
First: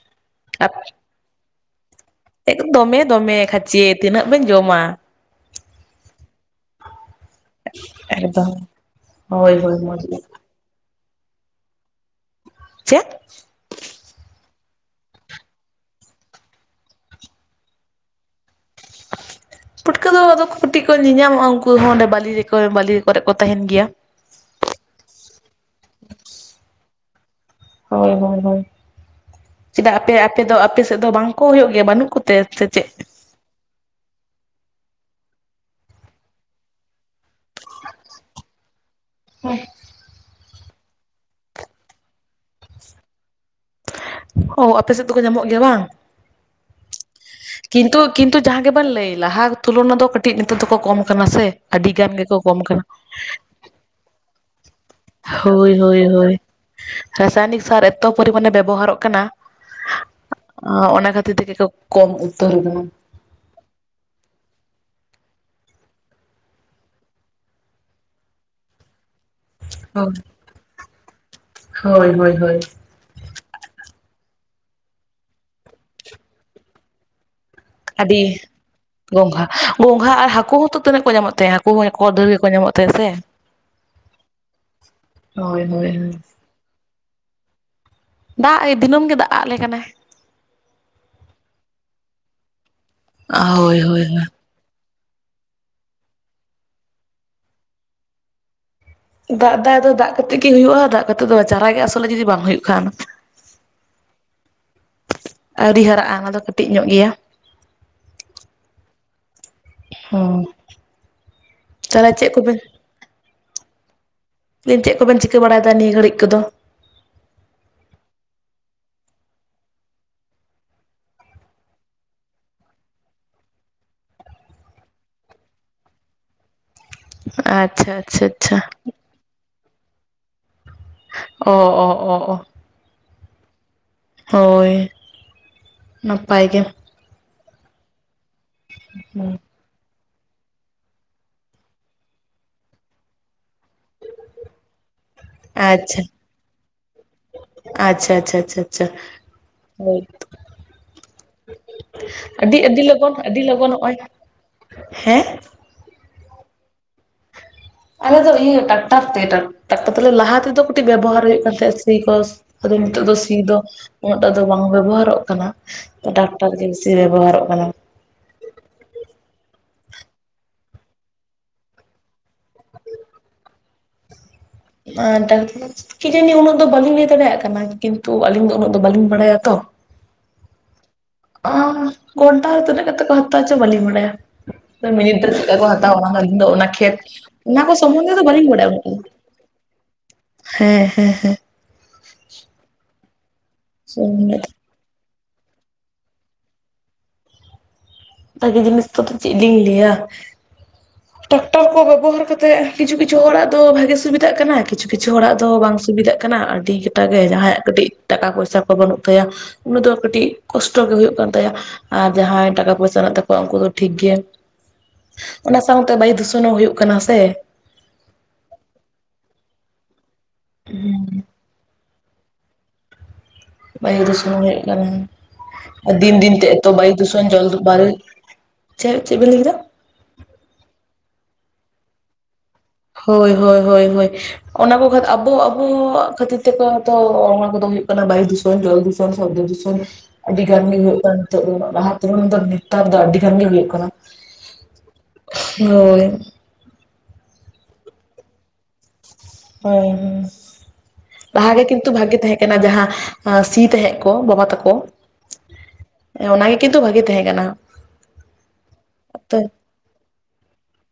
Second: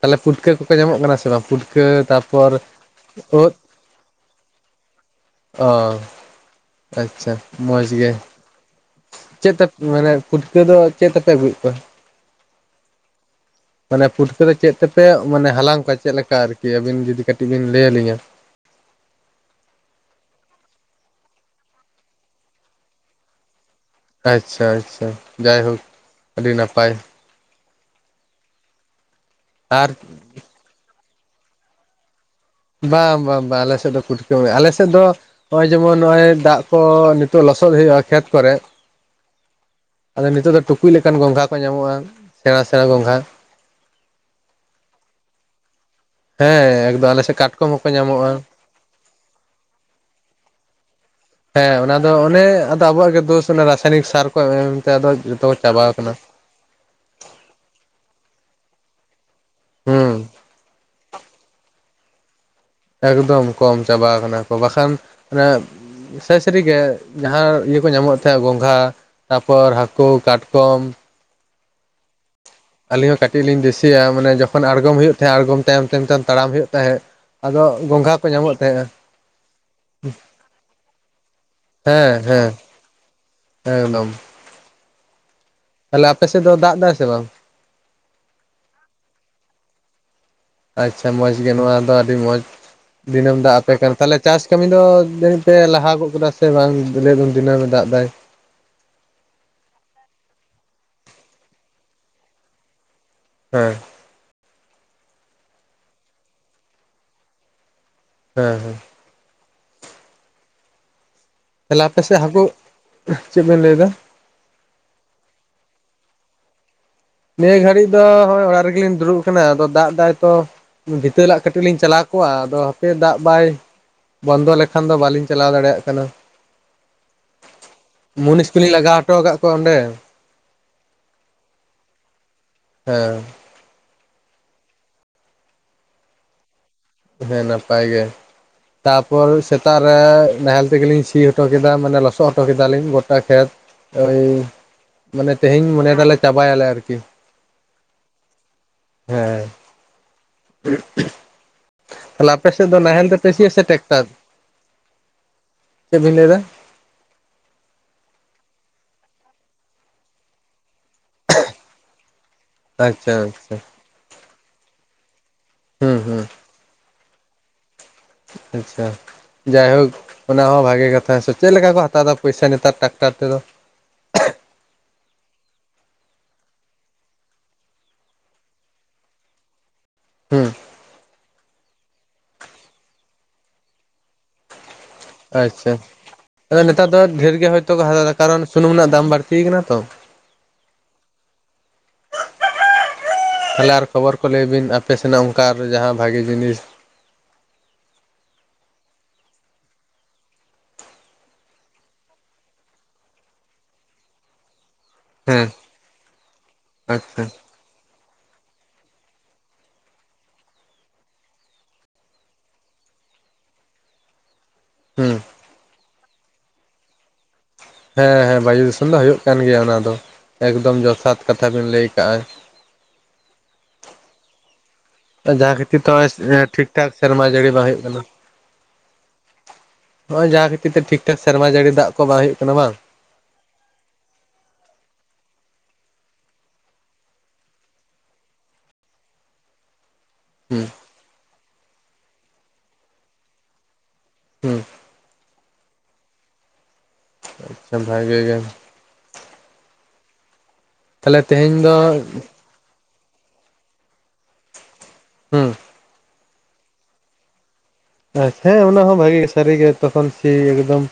ᱛᱟᱦᱚᱞᱮ ᱯᱩᱴᱠᱟᱹ ᱠᱚᱠᱚ ᱧᱟᱢᱚᱜ ᱠᱟᱱᱟ ᱥᱮ ᱵᱟᱝ ᱯᱩᱴᱠᱟᱹ ᱛᱟᱯ ᱮᱠ ᱫᱚᱢᱮ ᱫᱚᱢᱮ ᱠᱷᱟᱪᱮ ᱛᱤᱱᱟᱹᱜ ᱵᱤᱱ ᱡᱚᱢᱟ ᱚ ᱟᱪᱪᱷᱟ ᱢᱚᱡᱽ ᱜᱮ ᱮᱠᱫᱚᱢ ᱪᱮᱫ ᱦᱳᱭ ᱦᱳᱭ ᱛᱮᱯᱮ ᱢᱚᱡᱽ ᱢᱟᱱᱮ ᱜᱮ ᱯᱩᱴᱠᱟᱹ ᱫᱚ ᱪᱮᱫ ᱛᱮ ᱯᱮ ᱟᱹᱜᱩ ᱭᱮᱜ ᱠᱚᱣᱟ ᱪᱮᱫ ᱢᱟᱱᱮ ᱯᱷᱩᱴᱠᱟᱹ ᱫᱚ ᱪᱮᱫ ᱛᱮᱯᱮ ᱚ ᱢᱟᱱᱮ ᱦᱟᱞᱟᱝ ᱠᱚᱣᱟ ᱪᱮᱫ ᱞᱮᱠᱟ ᱟᱨ ᱠᱤ ᱟᱹᱵᱤᱱ ᱡᱩᱫᱤ ᱠᱟᱹᱴᱤᱡ ᱵᱤᱱ ᱞᱟᱹᱭ ᱟᱞᱤᱧᱟ ᱯᱩᱴᱠᱟᱹ ᱫᱚ ᱟᱫᱚ ᱠᱟᱹᱴᱤᱡ ᱠᱚ ᱧᱮᱧ ᱧᱟᱢᱚᱜ-ᱟ ᱩᱱᱠᱩ ᱦᱚᱸ ᱚᱸᱰᱮ ᱵᱟᱞᱤ ᱨᱮᱠᱚ ᱵᱟᱹᱞᱤ ᱨᱮ ᱠᱚᱨᱮ ᱠᱚ ᱛᱟᱦᱮᱱ ᱜᱮᱭᱟ ᱟᱪᱪᱷᱟ ᱟᱪᱪᱷᱟ ᱡᱟᱭᱦᱳᱠ ᱟᱹᱰᱤ ᱱᱟᱯᱟᱭ ᱦᱚᱭ ᱦᱚᱭ ᱦᱚᱭ ᱟᱨ ᱪᱮᱫᱟᱜ ᱟᱯᱮ ᱟᱯᱮ ᱫᱚ ᱟᱯᱮ ᱥᱮᱫ ᱫᱚ ᱵᱟᱝ ᱠᱚ ᱦᱳᱭᱳᱜ ᱜᱮᱭᱟ ᱵᱟᱱᱩᱜ ᱠᱚᱛᱮ ‌ᱥᱮ ᱵᱟ ᱵᱟᱝ ᱵᱟᱝ ᱟᱞᱮ ᱥᱮᱫ ᱫᱚ ᱯᱩᱴᱠᱟᱹᱢ ᱟᱞᱮ ᱥᱮᱫ ᱫᱚ ᱱᱚᱜ-ᱚᱭ ᱡᱮᱢᱚᱱ ᱱᱚᱜ-ᱚᱚᱭ ᱫᱟᱜ ᱠᱚ ᱱᱤᱛ ᱞᱚᱥᱚᱫ ᱦᱩᱭᱩᱜ-ᱟ ᱠᱷᱮᱛ ᱠᱚᱨᱮ ᱟᱫᱚ ᱱᱤᱛᱚᱜ ᱫᱚ ᱴᱩᱠᱩᱡ ᱞᱮᱠᱟᱱ ᱜᱚᱝᱜᱷᱟ ᱠᱚ ᱧᱟᱢᱚᱜ-ᱟ ᱥᱮᱸᱬᱟ ᱥᱮᱸᱬᱟ ᱜᱚᱝᱜᱷᱟ ᱚ ᱟᱯᱮ ᱥᱮᱫ ᱫᱚᱠᱚ ᱧᱟᱢᱚᱜ ᱜᱮᱭᱟ ᱵᱟᱝ ᱦᱮᱸ ᱮᱠᱫᱚᱢ ᱟᱞᱮ ᱥᱮᱫ ᱠᱟᱴᱠᱚᱢ ᱦᱚᱸᱠᱚ ᱧᱟᱢᱚᱜ-ᱟ ᱟᱵᱮᱱ ᱞᱟᱹᱭ ᱞᱟᱦᱟ ᱛᱩᱞᱚᱱᱟ ᱫᱚ ᱠᱟᱹᱴᱤᱡ ᱱᱤᱛᱚᱜ ᱫᱚᱠᱚ ᱠᱚᱢ ᱠᱟᱱᱟ ᱥᱮ ᱦᱮᱸ ᱟᱹᱰᱤ ᱚᱱᱟ ᱜᱟᱱ ᱫᱚ ᱜᱮᱠᱚ ᱚᱱᱮ ᱠᱚᱢ ᱠᱟᱱᱟ ᱟᱫᱚ ᱟᱵᱚᱣᱟᱜ ᱜᱮ ᱫᱳᱥ ᱨᱟᱥᱟᱭᱱᱤᱠ ᱥᱟᱨ ᱠᱚ ᱮᱢ ᱮᱢ ᱛᱮ ᱟᱫᱚ ᱡᱚᱛᱚ ᱠᱚ ᱦᱳᱭ ᱪᱟᱵᱟ ᱦᱳᱭ ᱟᱠᱟᱱᱟ ᱦᱳᱭ ᱨᱟᱥᱟᱭᱱᱤᱠ ᱥᱟᱨ ᱮᱛᱚ ᱯᱚᱨᱤᱢᱟᱱᱮ ᱵᱮᱵᱚᱦᱟᱨᱚᱜ ᱠᱟᱱᱟ ᱦᱩᱸ ᱚ ᱚᱱᱟ ᱠᱷᱟᱹᱛᱤᱨ ᱛᱮ ᱜᱮ ᱠᱚ ᱠᱚᱢ ᱩᱛᱟᱹᱨ ᱠᱟᱱᱟ ᱮᱠᱫᱚᱢ ᱠᱚᱢ ᱪᱟᱵᱟᱣ ᱠᱟᱱᱟ ᱠᱚ ᱵᱟᱠᱷᱟᱱ ᱢᱱᱟᱮ ᱥᱮ ᱥᱟᱹᱨᱤ ᱜᱮ ᱡᱟᱦᱟᱸ ᱤᱭᱟᱹ ᱠᱚ ᱧᱟᱢᱚᱜ ᱛᱮᱦᱮᱸᱜ ᱜᱚᱝᱜᱷᱦᱟᱼᱼ ᱛᱟᱯᱚᱨ ᱦᱟᱠᱩ ᱠᱟᱴᱠᱚᱢ᱾ ᱦᱳᱭ ᱦᱳᱭ ᱦᱳᱭ ᱟᱹᱞᱤᱧ ᱦᱚᱸ ᱠᱟᱹᱴᱤᱡ ᱞᱤᱧ ᱫᱤᱥᱤᱭᱟ ᱢᱟᱱᱮ ᱡᱚᱠᱷᱚᱱ ᱟᱲᱜᱚᱢ ᱦᱩᱭᱩᱜ ᱛᱮᱦᱮᱸᱜ ᱟᱲᱜᱚᱢ ᱛᱟᱭᱚᱢ ᱛᱟᱭᱚᱢ ᱛᱟᱲᱟᱢ ᱦᱩᱭᱩᱜ ᱛᱟᱦᱮᱸᱫ ᱟᱫᱚᱼᱼ ᱜᱚᱝᱜᱷᱦᱟ ᱟᱹᱰᱤ ᱠᱚ ᱧᱟᱢᱚᱜ ᱛᱮᱦᱮᱸᱜ᱾ ᱜᱚᱝᱜᱷᱟ ᱜᱚᱝᱜᱷᱟ ᱟᱨ ᱦᱟᱠᱩ ᱦᱚᱸᱛᱚ ᱛᱤᱱᱟᱹᱜ ᱠᱚ ᱧᱟᱢᱚᱜ ᱛᱮᱦᱮᱸᱜ ᱦᱟᱠᱩ ᱦᱚᱸ ᱠᱚ ᱦᱮᱸ ᱰᱟᱹᱨ ᱜᱮᱠᱚ ᱧᱟᱢᱚᱜ ᱛᱮᱦᱮᱸᱜ ᱥᱮ᱾ ᱦᱮᱸ ᱮᱠᱫᱚᱢ ᱦᱳᱭ ᱦᱳᱭ ᱛᱟᱦᱟᱞᱮ ᱦᱳᱭ ᱟᱯᱮ ᱥᱮᱫ ᱫᱚ ᱫᱟᱜ ᱫᱟᱭ ᱥᱮ ᱵᱟᱝ ᱫᱟᱜ ᱮ ᱫᱤᱱᱟᱹᱢ ᱜᱮ ᱫᱟᱜ-ᱟᱫ ᱞᱮ ᱠᱟᱱᱟᱭ ᱟᱪᱪᱷᱟ ᱢᱚᱸᱡᱽ ᱜᱮ ᱱᱩᱶᱟ ᱫᱚ ᱟᱰᱤ ᱢᱚᱸᱡᱽ ᱫᱤᱱᱟᱹᱢ ᱫᱟᱜ ᱟᱯᱮ ᱦᱳᱭ ᱦᱳᱭ ᱛᱟᱦᱚᱞᱮ ᱦᱳᱭ ᱪᱟᱥ ᱠᱟᱹᱢᱤ ᱫᱚ ᱡᱟᱹᱱᱤᱡ ᱯᱮ ᱞᱟᱦᱟ ᱜᱚᱫ ᱠᱟᱫᱟ ᱥᱮ ᱵᱟᱝ ᱫᱚ ᱞᱟᱹᱭ ᱫᱚᱱ ᱫᱤᱱᱟᱹᱢ ᱮ ᱫᱟᱜ ᱫᱟᱭ ᱫᱟᱜ ᱫᱟᱜ ᱫᱚ ᱫᱟᱜ ᱠᱟᱛᱮᱜ ᱜᱮ ᱦᱩᱭᱩᱜ-ᱟ ᱫᱟᱜ ᱠᱟᱛᱮᱫ ᱫᱚ ᱪᱟᱨᱟ ᱜᱮ ᱟᱥᱚᱞᱟᱜ ᱡᱩᱫᱤ ᱵᱟᱝ ᱦᱩᱭᱩᱜ ᱠᱷᱟᱱ ᱦᱮᱸ ᱟᱹᱣᱨᱤ ᱦᱟᱨᱟᱜᱼᱟ ᱚᱱᱟ ᱫᱚ ᱠᱟᱹᱴᱤᱡ ᱧᱚᱜ ᱜᱮᱭᱟ ᱦᱮᱸ ᱦᱮᱸ ᱦᱩᱸ ᱛᱟᱞᱦᱮ ᱟᱯᱮ ᱛᱟᱦᱚᱞᱮ ᱥᱮᱫ ᱪᱮᱫ ᱦᱟᱠᱩ ᱠᱚᱵᱮᱱ ᱪᱮᱫ ᱵᱮᱱ ᱞᱟᱹᱭᱫᱟ? ᱞᱟᱹᱭᱫᱟᱹᱧ ᱪᱮᱫ ᱠᱚᱵᱮᱱ ᱪᱤᱠᱟᱹ ᱵᱟᱲᱟᱭ ᱫᱟ ᱱᱤᱭᱟᱹ ᱜᱷᱟᱹᱲᱤᱡ ᱠᱩᱫᱚ? ᱱᱤᱭᱟᱹ ᱜᱷᱟᱹᱲᱤᱡ ᱫᱚ ᱦᱚᱸᱜ-ᱚᱭ ᱚᱲᱟᱜ ᱨᱮᱜᱮᱞᱤᱧ ᱫᱩᱲᱩᱵ ᱠᱟᱱᱟ ᱟᱫᱚ ᱫᱟᱜ ᱫᱟᱭ ᱛᱚ ᱵᱷᱤᱛᱟᱹ ᱞᱟᱜ ᱠᱟᱹᱴᱤᱡ ᱞᱤᱧ ᱪᱟᱞᱟᱣ ᱠᱚᱜ-ᱟ ᱟᱫᱚ ᱦᱟᱯᱮ ᱫᱟᱜ ᱵᱟᱭ ᱵᱚᱱᱫᱚ ᱞᱮᱠᱷᱟᱱ ᱫᱚ ᱵᱟᱞᱤᱧ ᱪᱟᱞᱟᱣ ᱫᱟᱲᱮᱭᱟᱜ ᱠᱟᱱᱟ᱾ ᱟᱪᱪᱷᱟ ᱟᱪᱪᱷᱟ ᱢᱩᱱᱤᱥ ᱟᱪᱪᱷᱟ ᱠᱩᱞᱤᱧ ᱞᱟᱜᱟᱣ ᱦᱚᱴᱚ ᱠᱟᱜ ᱠᱚᱣᱟ ᱚᱸᱰᱮ᱾ ᱚ ᱚ ᱚ ᱚ ᱦᱮᱸ ᱦᱳᱭ ᱱᱟᱯᱟᱭ ᱜᱮ ᱦᱮᱸ ᱱᱟᱯᱟᱭ ᱜᱮ ᱛᱟᱯᱚᱨ ᱦᱩᱸ ᱥᱮ ᱥᱮᱛᱟᱨᱮ ᱱᱟᱦᱮᱞ ᱛᱮᱜᱮᱞᱤᱧ ᱥᱤ ᱦᱚᱴᱚ ᱠᱮᱫᱟ ᱢᱟᱱᱮ ᱞᱚᱥᱚᱫ ᱦᱚᱴᱚ ᱠᱮᱫᱟᱞᱤᱧ ᱜᱚᱴᱟ ᱠᱷᱮᱛ ᱳᱭ ᱢᱟᱱᱮ ᱛᱮᱦᱮᱧ ᱢᱚᱱᱮᱭᱮᱫᱟᱞᱮ ᱪᱟᱵᱟᱭᱟᱞᱮ ᱟᱨᱠᱤ ᱟᱪᱷᱟ ᱟᱪᱷᱟ ᱟᱪᱷᱟ ᱟᱪᱷᱟ ᱦᱮᱸ ᱦᱳᱭ ᱛᱟᱦᱞᱮ ᱟᱯᱮ ᱟᱹᱰᱤ ᱥᱮᱫ ᱫᱚ ᱟᱹᱰᱤ ᱱᱟᱦᱮᱞ ᱞᱚᱜᱚᱱ ᱛᱮᱯᱮ ᱟᱹᱰᱤ ᱥᱤᱭᱟ ᱥᱮ ᱞᱚᱜᱚᱱ ᱱᱚᱜᱼᱚᱭ ᱴᱮᱠᱴᱟᱨ ᱦᱮᱸ ᱪᱮᱫ ᱵᱤᱱ ᱞᱮᱭᱫᱟ ᱟᱞᱮ ᱫᱚ ᱤᱭᱟᱹ ᱴᱟᱠᱴᱟᱨ ᱛᱮ ᱴᱟᱠᱴᱟᱨ ᱛᱮ ᱞᱟᱦᱟ ᱛᱮᱫᱚ ᱠᱟᱹᱴᱤᱡ ᱵᱮᱵᱚᱦᱟᱨ ᱦᱩᱭᱩᱜ ᱠᱟᱱ ᱛᱟᱦᱮᱸᱫ ᱥᱤ ᱠᱚ ᱟᱫᱚ ᱱᱤᱛᱚᱜ ᱟᱪᱪᱷᱟ ᱫᱚ ᱥᱤ ᱫᱚ ᱟᱪᱪᱷᱟ ᱩᱱᱟᱹᱜᱴᱟᱜ ᱫᱚ ᱵᱟᱝ ᱵᱮᱵᱚᱦᱟᱨᱚᱜ ᱠᱟᱱᱟ ᱦᱩᱸ ᱦᱩᱸ ᱴᱟᱠᱴᱟᱨ ᱜᱮ ᱥᱮ ᱵᱮᱵᱚᱦᱟᱨᱚᱜ ᱠᱟᱱᱟ ᱟᱪᱪᱷᱟ ᱡᱟᱭᱦᱳᱠ ᱚᱱᱟ ᱦᱚᱸ ᱵᱷᱟᱜᱮ ᱠᱟᱛᱷᱟ ᱥᱮ ᱪᱮᱫ ᱞᱮᱠᱟ ᱠᱚ ᱦᱟᱛᱟᱣ ᱮᱟ ᱯᱚᱭᱥᱟ ᱱᱮᱛᱟᱨ ᱴᱟᱠᱴᱟᱨ ᱛᱮᱫᱚ ᱰᱟᱠᱛᱟᱨ ᱠᱤᱡᱟᱱᱤ ᱩᱱᱟᱹᱜ ᱫᱚ ᱵᱟᱹᱞᱤᱧ ᱞᱟᱹᱭ ᱫᱟᱲᱮᱭᱟᱜ ᱠᱟᱱᱟ ᱠᱤᱱᱛᱩ ᱟᱞᱤᱧ ᱫᱚ ᱩᱱᱟᱹᱜ ᱫᱚ ᱵᱟᱹᱞᱤᱧ ᱵᱟᱲᱟᱭᱟᱛᱚ ᱦᱩᱸ ᱚ ᱜᱷᱚᱱᱴᱟ ᱨᱮ ᱛᱤᱱᱟᱹᱜ ᱠᱟᱛᱮ ᱠᱚ ᱦᱟᱚᱛᱟᱣ ᱵᱟᱞᱤᱧ ᱵᱟᱲᱟᱭᱟ ᱢᱤᱱᱤᱴ ᱨᱮ ᱪᱮᱫᱠᱟ ᱠᱚ ᱟᱪᱪᱷᱟ ᱦᱟᱛᱟᱣᱟ ᱚᱱᱟᱞᱤᱧ ᱫᱚ ᱟᱫᱚ ᱚᱱᱟ ᱱᱮᱛᱟᱨ ᱠᱷᱮᱛ ᱫᱚ ᱰᱷᱮᱨ ᱚᱱᱟ ᱠᱚ ᱥᱚᱢᱚᱱᱫᱷᱮ ᱫᱚ ᱵᱟᱹᱞᱤᱧ ᱵᱟᱲᱟᱭᱟ ᱩᱱᱟᱹᱜ-ᱴᱟ ᱫᱚ ᱴᱷᱤᱠᱱᱟ ᱛᱚ ᱦᱮᱸ ᱦᱮᱸ ᱦᱮᱸ ᱛᱟᱞᱦᱮ ᱟᱨ ᱠᱷᱚᱵᱚᱨ ᱠᱚ ᱦᱮᱸ ᱞᱟᱹᱭ ᱵᱤᱱ ᱟᱯᱮ ᱥᱮᱱᱟᱜ ᱚᱝᱠᱟ ᱡᱟᱦᱟᱸ ᱵᱷᱟᱜᱮ ᱡᱤᱱᱤᱥ ᱵᱷᱟᱜᱤ ᱡᱤᱱᱤᱥ ᱫᱚ ᱟᱫᱚ ᱪᱮᱫ ᱞᱤᱧ ᱞᱟᱹᱭᱟ ᱴᱟᱠᱴᱟᱨ ᱠᱚ ᱵᱮᱵᱚᱦᱟᱨ ᱠᱟᱛᱮᱫ ᱠᱤᱪᱷᱩ ᱠᱤᱪᱷᱩ ᱦᱚᱲᱟᱜ ᱫᱚ ᱵᱷᱟᱜᱮ ᱥᱩᱵᱤᱫᱷᱟᱜ ᱠᱟᱱᱟ ᱠᱤᱪᱷᱩ ᱠᱤᱪᱷᱩ ᱦᱚᱲᱟᱜ ᱦᱮᱸ ᱫᱚ ᱵᱟᱝ ᱥᱩᱵᱤᱫᱷᱟᱜ ᱠᱟᱱᱟ ᱟᱹᱰᱤ ᱠᱟᱴᱟᱜ ᱜᱮ ᱟᱪᱪᱷᱟ ᱡᱟᱦᱟᱸᱭᱟᱜ ᱠᱟᱹᱴᱤᱡ ᱴᱟᱠᱟ ᱯᱚᱭᱥᱟ ᱠᱚ ᱵᱟᱹᱱᱩᱜ ᱛᱟᱭᱟ ᱩᱱᱤ ᱫᱚ ᱠᱟᱹᱴᱤᱡ ᱠᱚᱥᱴᱚ ᱜᱮ ᱦᱩᱭᱩᱜᱭ ᱠᱟᱱ ᱛᱟᱭᱟ ᱟᱨ ᱡᱟᱦᱟᱸᱭ ᱴᱟᱠᱟ ᱯᱚᱭᱥᱟ ᱢᱮᱱᱟᱜ ᱛᱟᱠᱚᱣᱟ ᱩᱝᱠᱩ ᱫᱚ ᱴᱷᱤᱠ ᱜᱮ, ᱦᱩᱸ ᱚᱱᱟ ᱥᱟᱶᱛᱮ ᱵᱟᱭᱩ ᱫᱩᱥᱚᱱ ᱦᱚᱸ ᱦᱩᱭᱩᱜ ᱠᱟᱱᱟ ᱥᱮ ᱦᱮᱸ ᱦᱮᱸ ᱵᱟᱭᱩ ᱫᱤᱥᱚᱱ ᱫᱚ ᱦᱩᱭᱩᱜ ᱠᱟᱱ ᱜᱮᱭᱟ ᱚᱱᱟ ᱫᱚ ᱮᱠᱫᱚᱢ ᱡᱚᱛᱷᱟᱛ ᱠᱟᱛᱷᱟ ᱵᱮᱱ ᱞᱟᱹᱭ ᱠᱟᱜᱼᱟ ᱵᱟᱭᱩ ᱫᱩᱥᱚᱱ ᱦᱩᱭᱩᱜ ᱠᱟᱱᱟ ᱡᱟᱦᱟᱸ ᱠᱷᱟᱹᱛᱤᱨ ᱛᱮ ᱟᱨ ᱫᱤᱱ ᱫᱤᱱ ᱛᱮ ᱱᱚᱜᱼᱚᱭ ᱮᱛᱚ ᱴᱷᱤᱠ ᱴᱷᱟᱠ ᱵᱟᱭᱩ ᱥᱮᱨᱢᱟ ᱫᱩᱥᱚᱱ ᱡᱚᱞ ᱡᱟᱹᱲᱤ ᱵᱟᱝ ᱦᱩᱭᱩᱜ ᱵᱟᱭᱩ ᱠᱟᱱᱟ ᱪᱮᱫ ᱪᱮᱫ ᱵᱮᱤᱱ ᱞᱟᱹᱭ ᱠᱮᱫᱟ ᱦᱚᱸᱜ-ᱚᱭ ᱡᱟᱦᱟᱸ ᱠᱷᱟᱹᱛᱤᱨ ᱛᱮ ᱴᱷᱤᱠ-ᱴᱷᱟᱠ ᱥᱮᱨᱢᱟ ᱡᱟᱹᱲᱤ ᱫᱟᱜ ᱠᱚ ᱵᱟᱝ ᱦᱩᱭᱩᱜ ᱠᱟᱱᱟ ᱵᱟᱝ ᱦᱳᱭ ᱦᱳᱭ ᱦᱳᱭ ᱦᱳᱭ ᱚᱱᱟ ᱠᱚ ᱠᱷᱟᱛᱤᱨ ᱟᱵᱚ ᱟᱵᱚᱣᱟᱜ ᱠᱷᱟᱹᱛᱤᱨ ᱛᱮᱠᱚ ᱛᱚ ᱚᱱᱟ ᱠᱚᱫᱚ ᱦᱩᱭᱩᱜ ᱠᱟᱱᱟ ᱵᱟᱭᱩ ᱫᱩᱥᱚᱱ ᱡᱚᱞ ᱫᱩᱥᱚᱱ [unintelligible] ᱥᱚᱵᱫᱚ ᱫᱩᱥᱚᱱ ᱟᱹᱰᱤ ᱜᱟᱱ ᱦᱩᱸ ᱜᱮ ᱦᱩᱭᱩᱜ ᱠᱟᱱ ᱱᱤᱛᱚᱜ ᱫᱚ ᱞᱟᱦᱟᱛᱮ [unintelligible] ᱱᱮᱛᱟᱨ ᱫᱚ ᱟᱹᱰᱤ ᱜᱟᱱ ᱜᱮ ᱦᱩᱭᱩᱜ ᱠᱟᱱᱟ ᱦᱩᱸ ᱦᱳᱭ ᱟᱪᱪᱷᱟ ᱵᱷᱟᱜᱮ ᱜᱮ ᱦᱳ ᱛᱟᱦᱚᱞᱮ ᱞᱟᱦᱟ ᱜᱮ ᱛᱮᱦᱮᱧ ᱫᱚ ᱠᱤᱱᱛᱩ ᱵᱷᱟᱜᱤ ᱛᱟᱦᱮᱸ ᱚᱱᱟ ᱡᱟᱦᱟᱸ ᱥᱤ ᱛᱟᱦᱮᱸᱜ ᱠᱚ ᱵᱟᱵᱟ ᱛᱟᱠᱚ ᱦᱩᱸ ᱦᱮᱸ ᱚᱱᱟᱜᱮ ᱠᱤᱱᱛᱩ ᱵᱷᱟᱜᱤ ᱛᱟᱦᱮᱸ ᱠᱟᱱᱟ ᱟᱪᱪᱷᱟ ᱚᱱᱟ ᱦᱚᱸ ᱵᱷᱟᱜᱤ ᱜᱮ ᱛᱚ ᱥᱟᱹᱨᱤ ᱜᱮ ᱛᱚᱠᱷᱚᱱ ᱥᱤ ᱮᱠᱫᱚᱢ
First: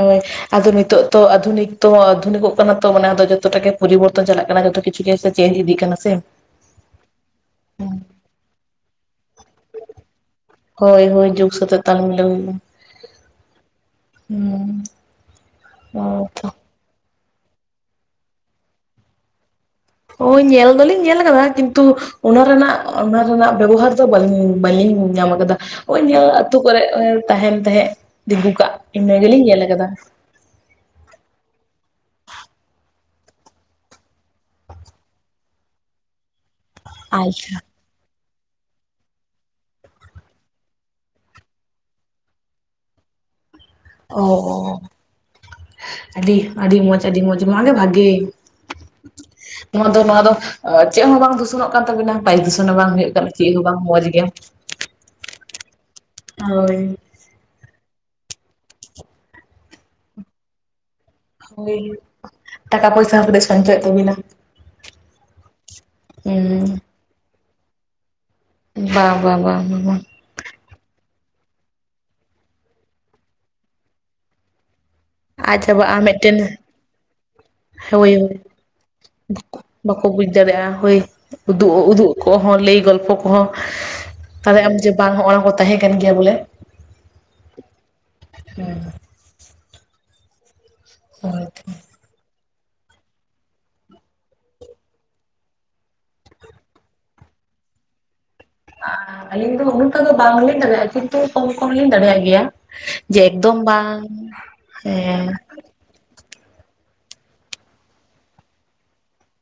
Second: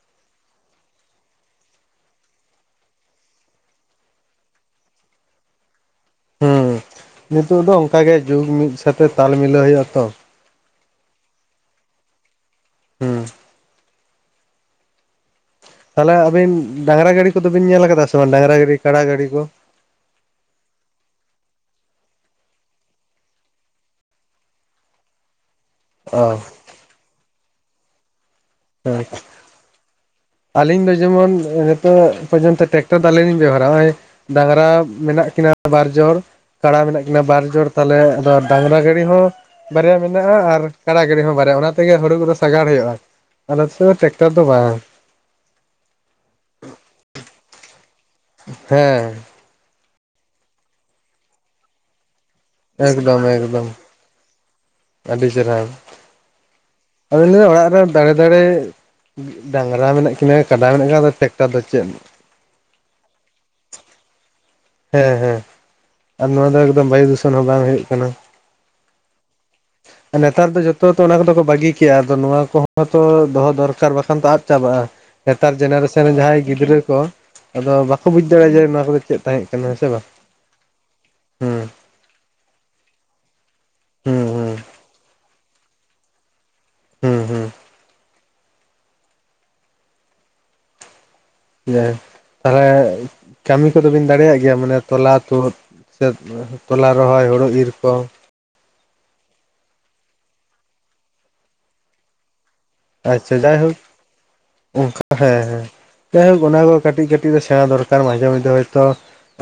ᱦᱳᱭ ᱟᱫᱚ ᱱᱤᱛᱚᱜ ᱛᱚ ᱟᱫᱷᱩᱱᱤᱠ ᱛᱚ ᱟᱫᱷᱩᱱᱤᱠᱚᱜ ᱠᱟᱱᱟ ᱛᱚ ᱢᱟᱱᱮ ᱟᱫᱚ ᱡᱚᱛᱚ ᱴᱟᱜ ᱜᱮ ᱯᱚᱨᱤᱵᱚᱨᱛᱚᱱ ᱪᱟᱞᱟᱜ ᱠᱟᱱᱟ ᱡᱚᱛᱚ ᱠᱤᱪᱷᱩ ᱪᱤᱠ ᱪᱮ ᱪᱮᱱᱧ ᱤᱫᱤᱜ ᱠᱟᱱᱟ ᱥᱮ ᱱᱤᱛᱳᱜ ᱫᱚ ᱚᱱᱠᱟ ᱜᱮ ᱡᱩᱜᱽ ᱢᱤᱫ ᱥᱟᱛᱮᱜ ᱛᱟᱞ ᱢᱤᱞᱟᱹᱣ ᱦᱩᱭᱩᱜᱼᱟ ᱛᱚ ᱦᱳᱭ ᱦᱳᱭ ᱡᱩᱜᱽ ᱥᱟᱛᱮᱜ ᱛᱟᱞ ᱢᱤᱞᱮ ᱦᱩᱭᱩᱜᱼᱟ ᱦᱩᱸ ᱦᱩᱸ ᱦᱮᱸ ᱛᱟᱦᱚᱞᱮ ᱛᱚ ᱟᱵᱤᱱ ᱰᱟᱸᱝᱨᱟ ᱜᱟᱹᱰᱤ ᱠᱚᱫᱚ ᱵᱤᱱ ᱧᱮᱞ ᱠᱟᱫᱟ ᱥᱮ ᱵᱟᱝ ᱰᱟᱸᱝᱨᱟ ᱜᱟᱹᱰᱤ ᱠᱟᱰᱟ ᱜᱟᱹᱰᱤ ᱠᱚ ᱦᱳᱭ ᱧᱮᱞ ᱫᱚᱞᱤᱧ ᱧᱮᱞ ᱠᱟᱫᱟ ᱠᱤᱱᱛᱩ ᱚᱱᱟ ᱨᱮᱱᱟᱜ ᱚᱱᱟ ᱨᱮᱱᱟᱜ ᱵᱮᱵᱚᱦᱟᱨ ᱫᱚ ᱵᱟᱹᱞᱤᱧ ᱵᱟᱹᱞᱤᱧ ᱧᱟᱢ ᱠᱟᱫᱟ ᱳᱭ ᱧᱮᱞ ᱚ ᱟᱹᱛᱩ ᱠᱚᱨᱮᱜ ᱛᱟᱸᱦᱮᱱ ᱛᱟᱦᱮᱸᱜ ᱛᱤᱸᱜᱩ ᱠᱟᱜ ᱦᱮᱸ ᱤᱱᱟᱹ ᱜᱮᱞᱤᱧ ᱧᱮᱞ ᱠᱟᱫᱟ ᱟᱹᱞᱤᱧ ᱫᱚ ᱡᱮᱢᱚᱱ ᱱᱤᱛᱚᱜ ᱯᱚᱨᱡᱚᱱᱛᱚ ᱴᱮᱠᱴᱚᱨ ᱫᱚ ᱟᱣᱨᱤ ᱞᱤᱧ ᱵᱮᱵᱚᱦᱟᱨᱟ ᱱᱚᱜᱼᱚᱭ ᱰᱟᱝᱨᱟ ᱢᱮᱱᱟᱜ ᱠᱤᱱᱟ ᱵᱟᱨ ᱡᱚᱲ ᱠᱟᱲᱟ ᱢᱮᱱᱟᱜ ᱠᱤᱱᱟ ᱵᱟᱨ ᱟᱪᱪᱷᱟ ᱡᱚᱲ ᱛᱟᱦᱞᱮ ᱟᱵᱟᱨ ᱰᱟᱝᱨᱟ ᱜᱟᱹᱲᱤ ᱦᱚᱸ ᱵᱟᱨᱭᱟ ᱢᱮᱱᱟᱜᱼᱟ ᱟᱨ ᱠᱟᱲᱟ ᱜᱟᱹᱲᱤ ᱦᱚᱸ ᱵᱟᱨᱭᱟ ᱚᱱᱟ ᱛᱮᱜᱮ ᱦᱩᱲᱩ ᱠᱚᱫᱚ ᱥᱟᱜᱟᱲ ᱦᱩᱭᱩᱜᱼᱟ ᱟᱞᱮ ᱥᱮᱫ ᱫᱚ ᱚ ᱴᱮᱠᱴᱟᱨ ᱫᱚ ᱵᱟᱝ ᱟᱹᱰᱤ ᱟᱹᱰᱤ ᱢᱚᱸᱡᱽ ᱟᱹᱰᱤ ᱢᱚᱸᱡᱽ ᱱᱚᱣᱟᱜᱮ ᱵᱷᱟᱜᱮ ᱦᱮᱸ ᱱᱚᱣᱟ ᱫᱚ ᱱᱚᱣᱟ ᱫᱚ ᱪᱮᱫ ᱦᱚᱸ ᱵᱟᱝ ᱫᱩᱥᱚᱱᱚᱜ ᱠᱟᱱ ᱛᱟᱵᱤᱱᱟ ᱵᱟᱭᱩᱫᱩᱥᱚᱱ ᱦᱚᱸ ᱵᱟᱝ ᱦᱩᱭᱩᱜ ᱮᱠᱫᱚᱢ ᱠᱟᱱᱟ ᱪᱮᱫ ᱦᱚᱸ ᱮᱠᱫᱚᱢ ᱵᱟᱝ ᱢᱚᱸᱡᱽ ᱜᱮ ᱟᱹᱰᱤ ᱪᱮᱨᱦᱟ ᱦᱳᱭ ᱟᱫᱚᱧ ᱞᱮᱭ ᱫᱟ ᱚᱲᱟᱜ ᱨᱮ ᱫᱟᱲᱮ ᱫᱟᱲᱮ ᱰᱟᱸᱝᱨᱟ ᱢᱮᱱᱟᱜ ᱠᱤᱱᱟᱹ ᱠᱟᱰᱟ ᱢᱮᱱᱟᱜ ᱠᱤᱱᱟ ᱟᱫᱚ ᱴᱮᱠᱴᱟᱨ ᱫᱚ ᱦᱳᱭ ᱪᱮᱫ ᱴᱟᱠᱟ ᱯᱩᱭᱥᱟ ᱦᱚᱸ ᱠᱟᱹᱴᱤᱡ ᱥᱚᱧᱪᱚᱭ ᱚᱜ ᱛᱟᱵᱤᱱᱟ ᱦᱮᱸ ᱦᱮᱸ ᱟᱨ ᱱᱚᱣᱟ ᱫᱚ ᱦᱩᱸ ᱮᱠᱫᱚᱢ ᱵᱟᱭᱩ ᱫᱷᱩᱥᱚᱱ ᱦᱚᱸ ᱵᱟᱝ ᱦᱩᱭᱩᱜ ᱠᱟᱱᱟ ᱵᱟᱝ ᱵᱟᱝ ᱵᱟᱝ ᱵᱟᱝ ᱱᱮᱛᱟᱨ ᱫᱚ ᱡᱷᱚᱛᱚ ᱛᱚ ᱚᱱᱟ ᱠᱚᱫᱚ ᱠᱚ ᱵᱟᱹᱜᱤ ᱠᱮᱜᱼᱟ ᱟᱫᱚ ᱱᱚᱣᱟ ᱠᱚᱦᱚᱸ ᱛᱚ ᱫᱚᱦᱚ ᱫᱚᱨᱠᱟᱨ ᱵᱟᱠᱷᱟᱱ ᱛᱚ ᱟᱫ ᱪᱟᱵᱟᱜᱼᱟ ᱱᱮᱛᱟᱨ ᱟᱡ ᱪᱟᱵᱟᱜᱼᱟ ᱡᱮᱱᱟᱨᱮᱥᱚᱱ ᱨᱮᱱ ᱢᱤᱫᱴᱮᱱ ᱡᱟᱦᱟᱸᱭ ᱜᱤᱫᱽᱨᱟᱹ ᱠᱚ ᱟᱫᱚ ᱵᱟᱠᱚ ᱦᱳᱭ ᱵᱩᱡᱽ ᱦᱳᱭ ᱫᱟᱲᱮᱭᱟᱜᱼᱟ ᱡᱮ ᱱᱚᱣᱟ ᱠᱚᱫᱚ ᱪᱮᱫ ᱛᱟᱦᱮᱸ ᱠᱟᱱᱟ ᱦᱮᱸ ᱥᱮ ᱵᱟᱝ ᱵᱟᱠᱚ ᱵᱩᱡ ᱫᱟᱲᱮᱭᱟᱜᱼᱟ ᱦᱳᱭ ᱦᱩᱸ ᱩᱫᱩᱜ ᱩᱫᱩᱜ ᱠᱚᱦᱚᱸ ᱞᱟᱹᱭ ᱜᱚᱞᱯᱚ ᱠᱚᱦᱚᱸ ᱦᱩᱸ ᱦᱩᱸ ᱛᱟᱦᱚᱞᱮ ᱟᱢ ᱡᱮ ᱵᱟᱝ ᱦᱚᱸᱜ ᱱᱚᱣᱟ ᱠᱚ ᱛᱟᱦᱮᱸ ᱠᱟᱱ ᱜᱮᱭᱟ ᱵᱚᱞᱮ ᱦᱩᱸ ᱦᱩᱸ ᱦᱮᱸ ᱦᱳᱭ ᱡᱟᱭᱡᱳᱠ ᱛᱟᱦᱚᱞᱮ ᱠᱟᱹᱢᱤ ᱠᱚᱫᱚ ᱵᱤᱱ ᱫᱟᱲᱮᱭᱟᱜ ᱜᱮᱭᱟ ᱢᱟᱱᱮ ᱛᱚᱞᱟ ᱛᱩᱫ ᱥᱮ ᱛᱚᱞᱟ ᱨᱚᱦᱚᱭ ᱦᱳᱲᱳ ᱤᱨ ᱠᱚ ᱟᱸ ᱟᱹᱞᱤᱧ ᱫᱚ ᱩᱱᱟᱹᱜ ᱴᱟ ᱫᱚ ᱵᱟᱝ ᱞᱤᱧ ᱫᱟᱲᱮᱭᱟᱜᱼᱟ ᱠᱤᱱᱛᱩ ᱠᱚᱢ ᱠᱚᱢ ᱞᱤᱧ ᱫᱟᱲᱮᱭᱟᱜ ᱜᱮᱭᱟ ᱡᱮ ᱟᱪᱪᱷᱟ ᱮᱠᱫᱚᱢ ᱡᱟᱭᱦᱳᱠ ᱵᱟᱝ ᱦᱮᱸ ᱡᱟᱭ ᱦᱳᱠ ᱚᱱᱟ ᱠᱚ ᱠᱟᱹᱴᱤᱡ ᱠᱟᱹᱴᱤᱡ ᱫᱚ ᱥᱮᱸᱬᱟ ᱫᱚᱨᱠᱟᱨ ᱢᱟᱡᱷᱮᱼᱢᱚᱭᱫᱷᱮ ᱦᱚᱭ ᱛᱚ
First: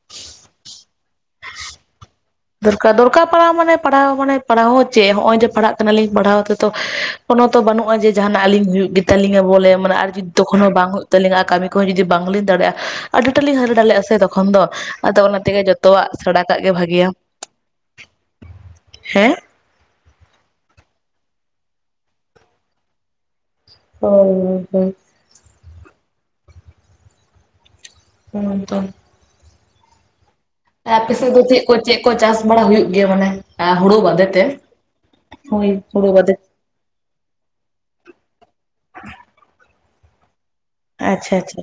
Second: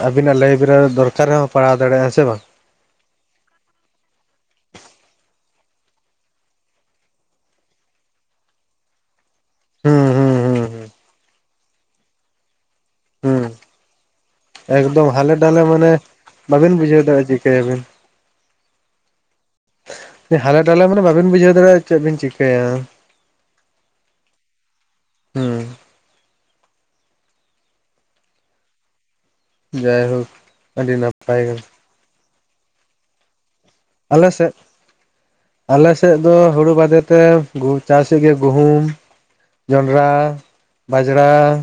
ᱟᱵᱤᱱᱟᱜ ᱞᱟᱭ ᱵᱮᱨᱟ ᱨᱮ ᱫᱚᱨᱠᱟᱨ ᱦᱚᱸ ᱯᱟᱲᱟᱣ ᱫᱟᱲᱭᱟᱜᱼᱟ ᱦᱮᱸ ᱥᱮ ᱵᱟᱝ ᱫᱚᱨᱠᱟᱨ ᱫᱚᱨᱠᱟᱨ ᱯᱟᱲᱟᱣ ᱢᱟᱱᱮ ᱯᱟᱲᱦᱟᱣ ᱢᱟᱱᱮ ᱯᱟᱲᱦᱟᱣ ᱦᱚᱸ ᱪᱮᱫ ᱦᱚᱸᱜᱼᱚᱭ ᱡᱮ ᱯᱟᱲᱦᱟᱜ ᱠᱟᱱᱟᱞᱤᱧ ᱯᱟᱲᱦᱟᱣ ᱛᱮᱛᱚ ᱠᱚᱱᱳ ᱛᱚ ᱵᱟᱹᱱᱩᱜᱼᱟ ᱡᱮ ᱡᱟᱸᱦᱟᱱᱟᱜ ᱟᱹᱞᱤᱧ ᱦᱩᱭᱩᱜ ᱜᱮ ᱛᱟᱞᱤᱧᱟ ᱵᱚᱞᱮ ᱢᱟᱱᱮ ᱦᱩᱸ ᱟᱨ ᱡᱩᱫᱤ ᱦᱩᱸ ᱦᱩᱸ ᱛᱚᱠᱷᱚᱱ ᱦᱚᱸ ᱦᱩᱸ ᱵᱟᱝ ᱦᱩᱭᱩᱜ ᱛᱟᱹᱤᱧᱟ ᱠᱟᱹᱢᱤ ᱠᱚᱦᱚᱸ ᱡᱩᱫᱤ ᱵᱟᱝ ᱞᱤᱧ ᱫᱟᱲᱮᱭᱟᱜᱼᱟ ᱟᱹᱰᱤ ᱴᱟ ᱦᱩᱸ ᱞᱤᱧ ᱦᱟᱞᱮ ᱰᱟᱞᱮᱜᱼᱟ ᱥᱮ ᱛᱚᱠᱷᱚᱱ ᱫᱚ ᱮᱠᱫᱚᱢ ᱟᱫᱚ ᱦᱟᱞᱮ ᱚᱱᱟ ᱛᱮᱜᱮ ᱡᱚᱛᱚ ᱟᱜ ᱥᱮᱸᱬᱟ ᱠᱟᱜ ᱜᱮ ᱵᱷᱟᱜᱮᱭᱟ ᱪᱤᱠᱟᱹᱭ ᱟᱵᱤᱱ ᱦᱮᱸ ᱦᱟᱞᱮ ᱰᱟᱞᱮ ᱢᱟᱱᱮ ᱵᱟᱵᱤᱱ ᱵᱩᱡᱷᱟᱹᱣ ᱫᱟᱲᱮᱭᱟᱜᱼᱟ ᱪᱮᱫ ᱵᱤᱱ ᱪᱤᱠᱟᱹᱭᱟ ᱚ ᱦᱩᱸ ᱦᱩᱸ ᱦᱩᱸ ᱛᱚ ᱡᱟᱭ ᱦᱳᱠ ᱟᱯᱮ ᱥᱮᱫ ᱫᱚ ᱪᱮᱫ ᱠᱚ ᱪᱮᱫ ᱠᱚ ᱪᱟᱥ ᱵᱟᱲᱟ ᱦᱩᱭᱩᱜ ᱜᱮᱭᱟ ᱢᱟᱱᱮ ᱦᱩᱲᱩ ᱵᱟᱫᱮ ᱟᱞᱮ ᱛᱮ? ᱥᱮᱫ ᱦᱳᱭ ᱟᱞᱮ ᱦᱩᱲᱩ ᱥᱮᱫ ᱵᱟᱫᱮ ᱫᱚ ᱦᱩᱲᱩ ᱵᱟᱫᱮ ᱛᱚ ᱪᱟᱥᱮᱜ ᱜᱮ ᱜᱩᱦᱩᱢ ᱡᱚᱸᱰᱨᱟ ᱵᱟᱡᱽᱲᱟ ᱟᱪᱪᱷᱟ ᱟᱪᱪᱷᱟ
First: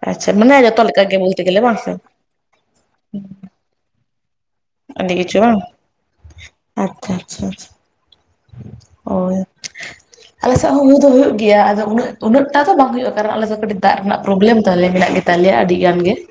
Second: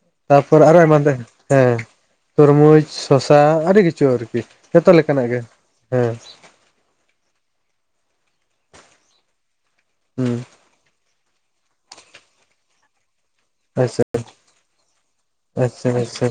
ᱟᱪᱪᱷᱟ ᱛᱟᱨᱯᱚᱨ ᱢᱟᱱᱮ ᱟᱨᱚ ᱡᱚᱛᱚ ᱮᱢᱟᱱ ᱞᱮᱠᱟ ᱜᱮ ᱛᱮᱭᱟᱜ ᱵᱚᱞᱛᱮ ᱜᱮᱞᱮ ᱵᱟᱝ ᱦᱮᱸ ᱥᱮ ᱛᱩᱨᱢᱩᱡᱽ ᱥᱚᱥᱟ ᱟᱹᱰᱤ ᱠᱤᱪᱷᱩ ᱟᱨᱠᱤ ᱡᱚᱛᱚ ᱟᱹᱰᱤ ᱞᱮᱠᱟᱱᱟᱜ ᱠᱤᱪᱷᱩ ᱜᱮ ᱵᱟᱝ ᱦᱮᱸ ᱟᱪᱪᱷᱟ ᱟᱪᱪᱷᱟ ᱟᱪᱪᱷᱟ ᱦᱳᱭ ᱦᱩᱸ ᱟᱞᱮ ᱥᱮᱫ ᱦᱚᱸ ᱦᱩᱭ ᱫᱚ ᱦᱩᱭᱩᱜ ᱜᱮᱭᱟ ᱟᱫᱚ ᱩᱱᱟᱹᱜ ᱩᱱᱟᱹᱜ-ᱴᱟ ᱫᱚ ᱵᱟᱝ ᱦᱩᱭᱩᱜᱼᱟ ᱠᱟᱨᱚᱱ ᱟᱞᱮ ᱫᱚ ᱠᱟᱹᱴᱤᱡ ᱫᱟᱜ ᱟᱪᱪᱷᱟ ᱨᱮᱱᱟᱜ ᱯᱨᱚᱵᱞᱮᱢ ᱛᱟᱞᱮ ᱢᱮᱱᱟᱜ ᱜᱮ ᱛᱟᱞᱮᱭᱟ ᱟᱹᱰᱤ ᱟᱪᱪᱷᱟ ᱜᱟᱱ ᱜᱮ ᱟᱪᱪᱷᱟ